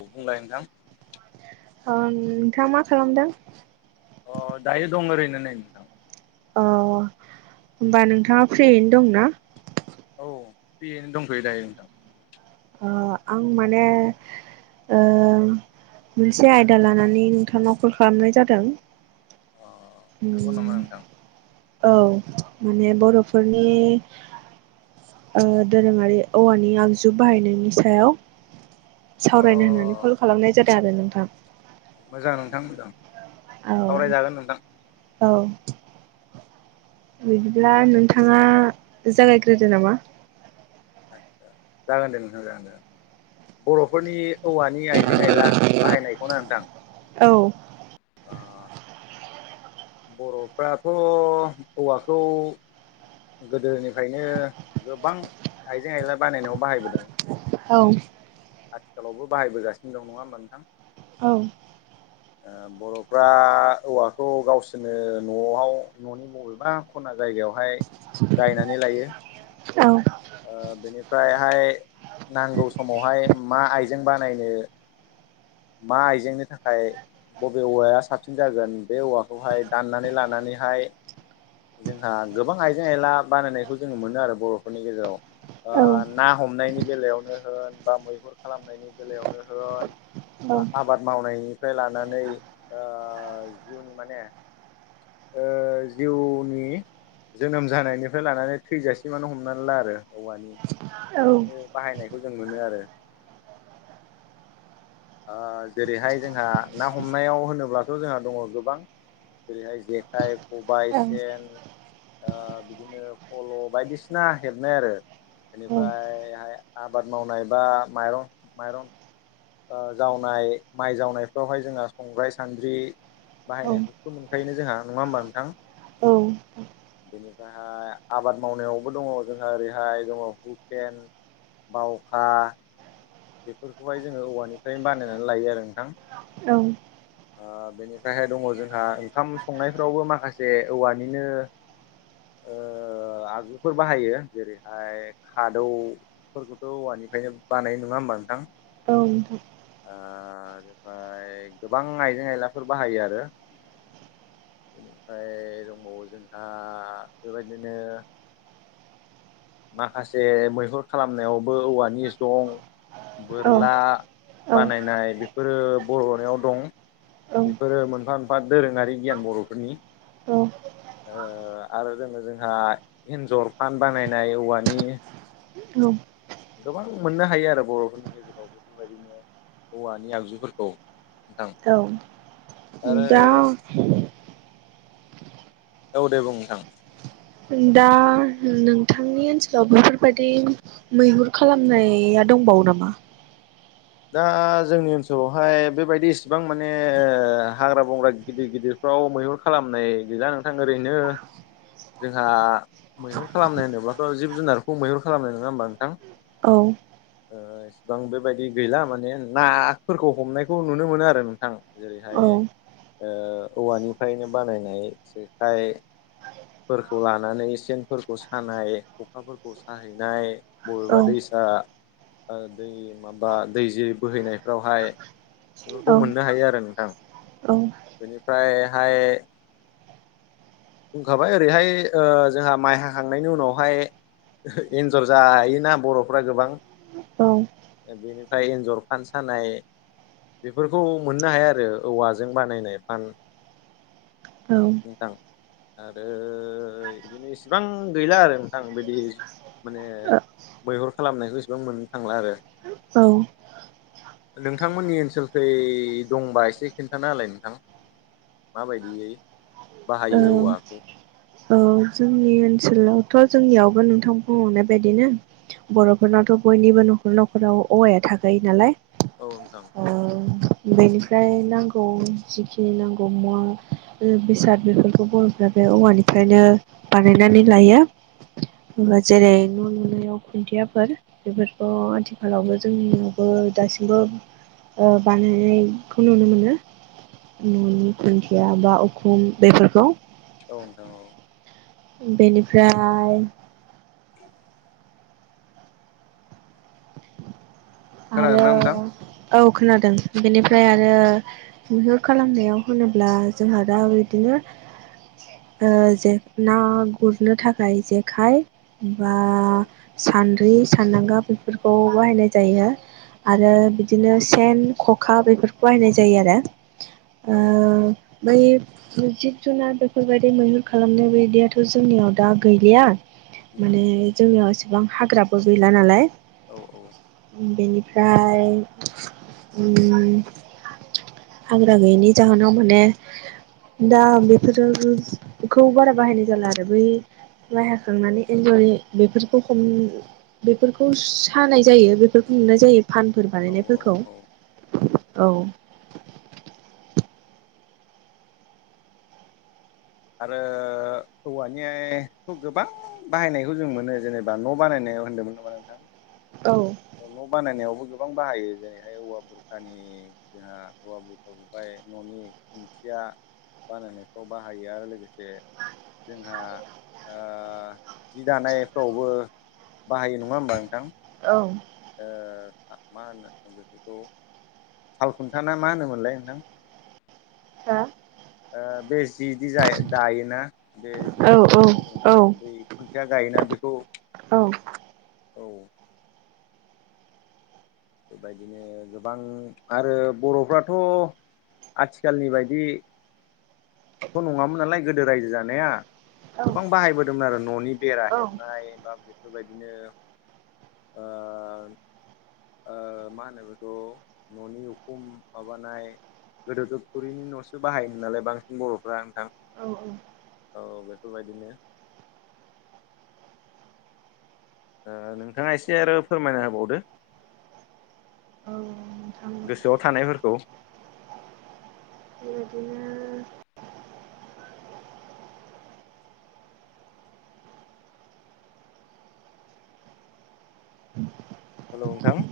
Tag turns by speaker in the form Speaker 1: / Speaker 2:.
Speaker 1: औ बुंलाय नोंथां?
Speaker 2: ओं नोंथाङा मा खालामदों?
Speaker 1: अ दायो दं ओरैनो नै।
Speaker 2: अ होमबा नोंथाङा फ्रियैनो दंना?
Speaker 1: औ फ्रियैनो दंथ'यो दायो नोंथां।
Speaker 2: ओ आं माने ओ मोनसे आयदा लानानै नोंथांनाव कल खालामनाय जादों।
Speaker 1: अ नंगौ
Speaker 2: उम
Speaker 1: नामा नोंथां?
Speaker 2: औ माने बर'फोरनि ओ दोरोङारि औवानि आगजु बाहायनायनि सायाव
Speaker 1: अ
Speaker 2: सावरायनो होननानै कल खालामनाय जादों आरो नोंथां।
Speaker 1: मोजां नोंथां मोजां
Speaker 2: औ
Speaker 1: सावरायजागोन नोंथां
Speaker 2: औ बिदिब्ला नोंथाङा जागायग्रोदो नामा?
Speaker 1: आदसा जागोन दे नोंथां जागोन जागोन बर'फोरनि औवानि आइजें आइला बाहायनायखौनो नोंथां
Speaker 2: औ
Speaker 1: अ बर'फ्राथ' औवाखौ गोदोनिफ्रायनो गोबां आइजें आइला बानायनायाव बाहायबोदों
Speaker 2: औ
Speaker 1: आथिखालावबो बाहायबोगासिनो दं नङा होमबा नोंथां?
Speaker 2: औ
Speaker 1: ओ बर'फ्रा औवाखौ गावसोरनो न'आव न'नि बबेबा खना जायगायावहाय गायनानै लायो ओ बेनिफ्रायहाय नांगौ समावहाय मा आइजें बानायनो मा आइजेंनि थाखाय बबे औवाया साबसिन जागोन बे औवाखौहाय दाननानै लानानैहाय जोंहा गोबां आइजें आइला बानायनायखौ जोङो मोनो आरो बर'फोरनि गेजेराव
Speaker 2: औ
Speaker 1: ना हमनायनि बेलायावनो होन बा मैहुर खालामनायनि बेलायावनो होन
Speaker 2: औ
Speaker 1: बा आबाद मावनायनिफ्राय लानानै जिउनि माने जिउनि जोनोम जानायनिफ्राय लानानै थैजासिमानो हमनानै ला आरो औवानि
Speaker 2: औ
Speaker 1: बाहायनायखौ जों मोनो आरो आ जेरैहाय जोंहा ना हमनायाव होनोब्लाथ' जोंहा दङ गोबां जेरैहाय जेखाइ खबाइ सेन ओ बिदिनो फल' बायदिसिना हेबनाय आरो बेनिफ्रायहाय आबाद मावनाय बा माइरं माइरं ओ जावनाय माइ जावनायफ्रावहाय जोंहा संग्राय सान्द्रि
Speaker 2: औ
Speaker 1: बाहायनाय बे मोनखायोोन जोंहा नङा होमबा नोंथां
Speaker 2: औ
Speaker 1: बेनिफ्रायहाय आबाद मावनायावबो दङ जोंहा ओरैहाय दङ हुकेन बावखा बेफोरखौहाय जोङो औवानिफ्रायनो बानायनानै लायो आरो नोंथां
Speaker 2: औ
Speaker 1: औ बेनिफ्रायहाय दङ जोंहा ओंखाम संनायफ्रावबो माखासे औवानिनो ओ आगजुफोर बाहायो जेरैहाय खादौफोरखौथ' औवानिफ्रायनो बानाय नङा होनोमा नोंथां
Speaker 2: औ दं
Speaker 1: आ बेनिफ्राय गोबां आइजें आयलाफोर बाहायो आरो बेनिफ्राय दंबावो जोंहा बेबायदिनो माखासे मैहुर खालामनायावबो औवानि जं बोरला
Speaker 2: औ औ
Speaker 1: बानायनाय बेफोरो बर'नियाव दं
Speaker 2: औ
Speaker 1: बेफोरो मोनफा मोनफा दोरोङारि गियान बर'फोरनि
Speaker 2: औ
Speaker 1: आरो जोङो जोंहा एन्जर फान बानायनाय औवानि
Speaker 2: औ
Speaker 1: गोबां मोननो हायो आरो बर'फोरनि गेजेराव बेफोरबायदिनो औवानि आगजुफोरखौ नोंथां
Speaker 2: औ
Speaker 1: आरो
Speaker 2: दा
Speaker 1: औ दे बुं नोंथां
Speaker 2: दा नोंथांनि ओनसोलाव बेफोरबायदि मैहुर खालामनाया दंबावो नामा
Speaker 1: दा जोंनि ओनसोलावहाय बेबायदि इसिबां माने हाग्रा बंग्रा गिदिर गिदिर फाव मैहुर खालामनाय गैजा नोंथां ओरैनो जोंहा मैहुर खालामनो होनोब्लाथ' जिब जुनारखौ मैहुर खालामनाय नङा होमबा नोंथां
Speaker 2: औ
Speaker 1: इसिबां बेबायदि गैला माने नाफोरखौ हमनायखौ नुनो मोनो आरो नोंथां
Speaker 2: औ
Speaker 1: जेरैहाय औवानिफ्रायनो बानायनाय जेखाय फोरखौ लानानै सेनफोरखौ सानाय खखाफोरखौ साहैनाय
Speaker 2: औ
Speaker 1: बबा दैसा दै माबा दै जे बोहैनायफ्रावहाय बेफोरखौ
Speaker 2: औ
Speaker 1: मोननो हायो आरो नोंथां बेनिफ्रायहाय होखाबाय ओरैहाय जोंहा माइ हाखांनायनि उनावहाय एन्जर जायोना बर'फ्रा गोबां
Speaker 2: औ
Speaker 1: बेनिफ्राय एन्जर फान सानाय बेफोरखौ मोननो हाया आरो औवाजों बानायनाय फान
Speaker 2: औ
Speaker 1: नोंथां आरो इदिनो इसिबां गैला आरो नोंथां बिदि माने मैहुर खालामनायखौ इसिबां मोननो थांला आरो।
Speaker 2: औ
Speaker 1: नोंथांमोननि ओनसोलखै दंबा एसे खिन्थाना होलाय नोंथां। माबायदियै।
Speaker 2: ओ
Speaker 1: बाहायो औवाखौ
Speaker 2: औ जोंनि ओनसोलावथ' जोंनियावबो नोंथां बुंहरनाय बायदिनो। बर'फोरनावथ' बयनिबो न'खर न'खराव औवाया थाखायो नालाय।
Speaker 1: औ नोंथां।
Speaker 2: ओ बेनिफ्राय नांगौ जिखिनि नांगौ मुवा बेसाद बेफोरखौ बर'फ्रा बे औवानिफ्रायनो बानायनानै लायो। जेरै न' लुनायाव खुन्थियाफोर। बेफोरखौ आथिखालावबो जोंनियावबो दासिमबो ओ बानायनायखौ नुनो मोनो न'नि खुन्थिया बा उखुम बेफोरखौ
Speaker 1: औ नोंथां औ।
Speaker 2: बेनिफ्राय आरो
Speaker 1: खोनादोंना नोंथां
Speaker 2: औ खोनादों
Speaker 1: अ
Speaker 2: बेनिफ्राय आरो मैहोर खालामनायाव होनोब्ला जोंहा दा बिदिनो जे ना गुरनो थाखाय जेखाइ बा
Speaker 1: औ
Speaker 2: सान्द्रि सान्दांगा बेफोरखौ बाहायनाय जायो। आरो बिदिनो सेन ख'खा बेफोरखौ बायनाय जायो आरो।
Speaker 1: औ नोंथां औ।
Speaker 2: ओ बै जिब जुनार बेफोरबायदि मैहुर खालामनाय बायदियाथ' जोंनियाव दा गैलिया
Speaker 1: उम
Speaker 2: माने जोंनियाव एसेबां हाग्राबो गैला नालाय।
Speaker 1: औ औ
Speaker 2: बेनिफ्राय उम हाग्रा गैयैनि जाहोनाव माने दा बेफोरोखौ बारा बाहायनाय जाला आरो बै माय हाखांनानै एन्जरि बेफोरखौ हम बेफोरखौ सानाय जायो बे बेफोरखौ नुनाय जायो फानफोर
Speaker 1: औ औ
Speaker 2: बानायनायफोरखौ
Speaker 1: औ
Speaker 2: औ।
Speaker 1: आरो औवानिखौ गोबां बाहायनायखौ जों मोनो जेनेबा न' बानायनाय होन्दोंमोन होमबा नोंथां
Speaker 2: औ
Speaker 1: न' बानायनायावबो गोबां बाहायो जेरैहाय औवा बुरखानि जोंहा औवा बेफोरखौहाय न'नि खुन्थिया बानायनायफ्राव बाहायो आरो लोगोसे जोंहा ओ जि दानायफ्रावबो बाहायो नङा होमबा नोंथां?
Speaker 2: औ
Speaker 1: मा होनो बेफोरखौ साल खुन्था ना मा होनोमोनलाय नोंथां?
Speaker 2: हा
Speaker 1: ओ बे जिदि जा दायोना बे जिदि
Speaker 2: औ औ
Speaker 1: सोङोना
Speaker 2: औ
Speaker 1: बे खुन्थिया गायोना बेखौ औ बेबायदिनो गोबां आरो बर'फ्राथ' आथिखालनि बायदि थ' नङामोन नालाय गोदो रायजो जानाया गोबां बाहायबोदोंमोन आरो न'नि बेरा
Speaker 2: औ
Speaker 1: हेबनाय बा बेफोरबायदिनो ओ ओ मा होनो बेखौ न'नि उखुम माबानाय गोदोथ थुरिनि न'सो बाहायोमोन नालाय बांसिन बर'फ्रा नोंथां
Speaker 2: औ औ।
Speaker 1: औ बेफोरबायदिनो नोंथाङा एसे आरो फोरमायना होबावदो।
Speaker 2: औ नोंथां।
Speaker 1: गोसोआव थानायफोरखौ
Speaker 2: बेबायदिनो [inaudible]
Speaker 1: हेल' नोंथां।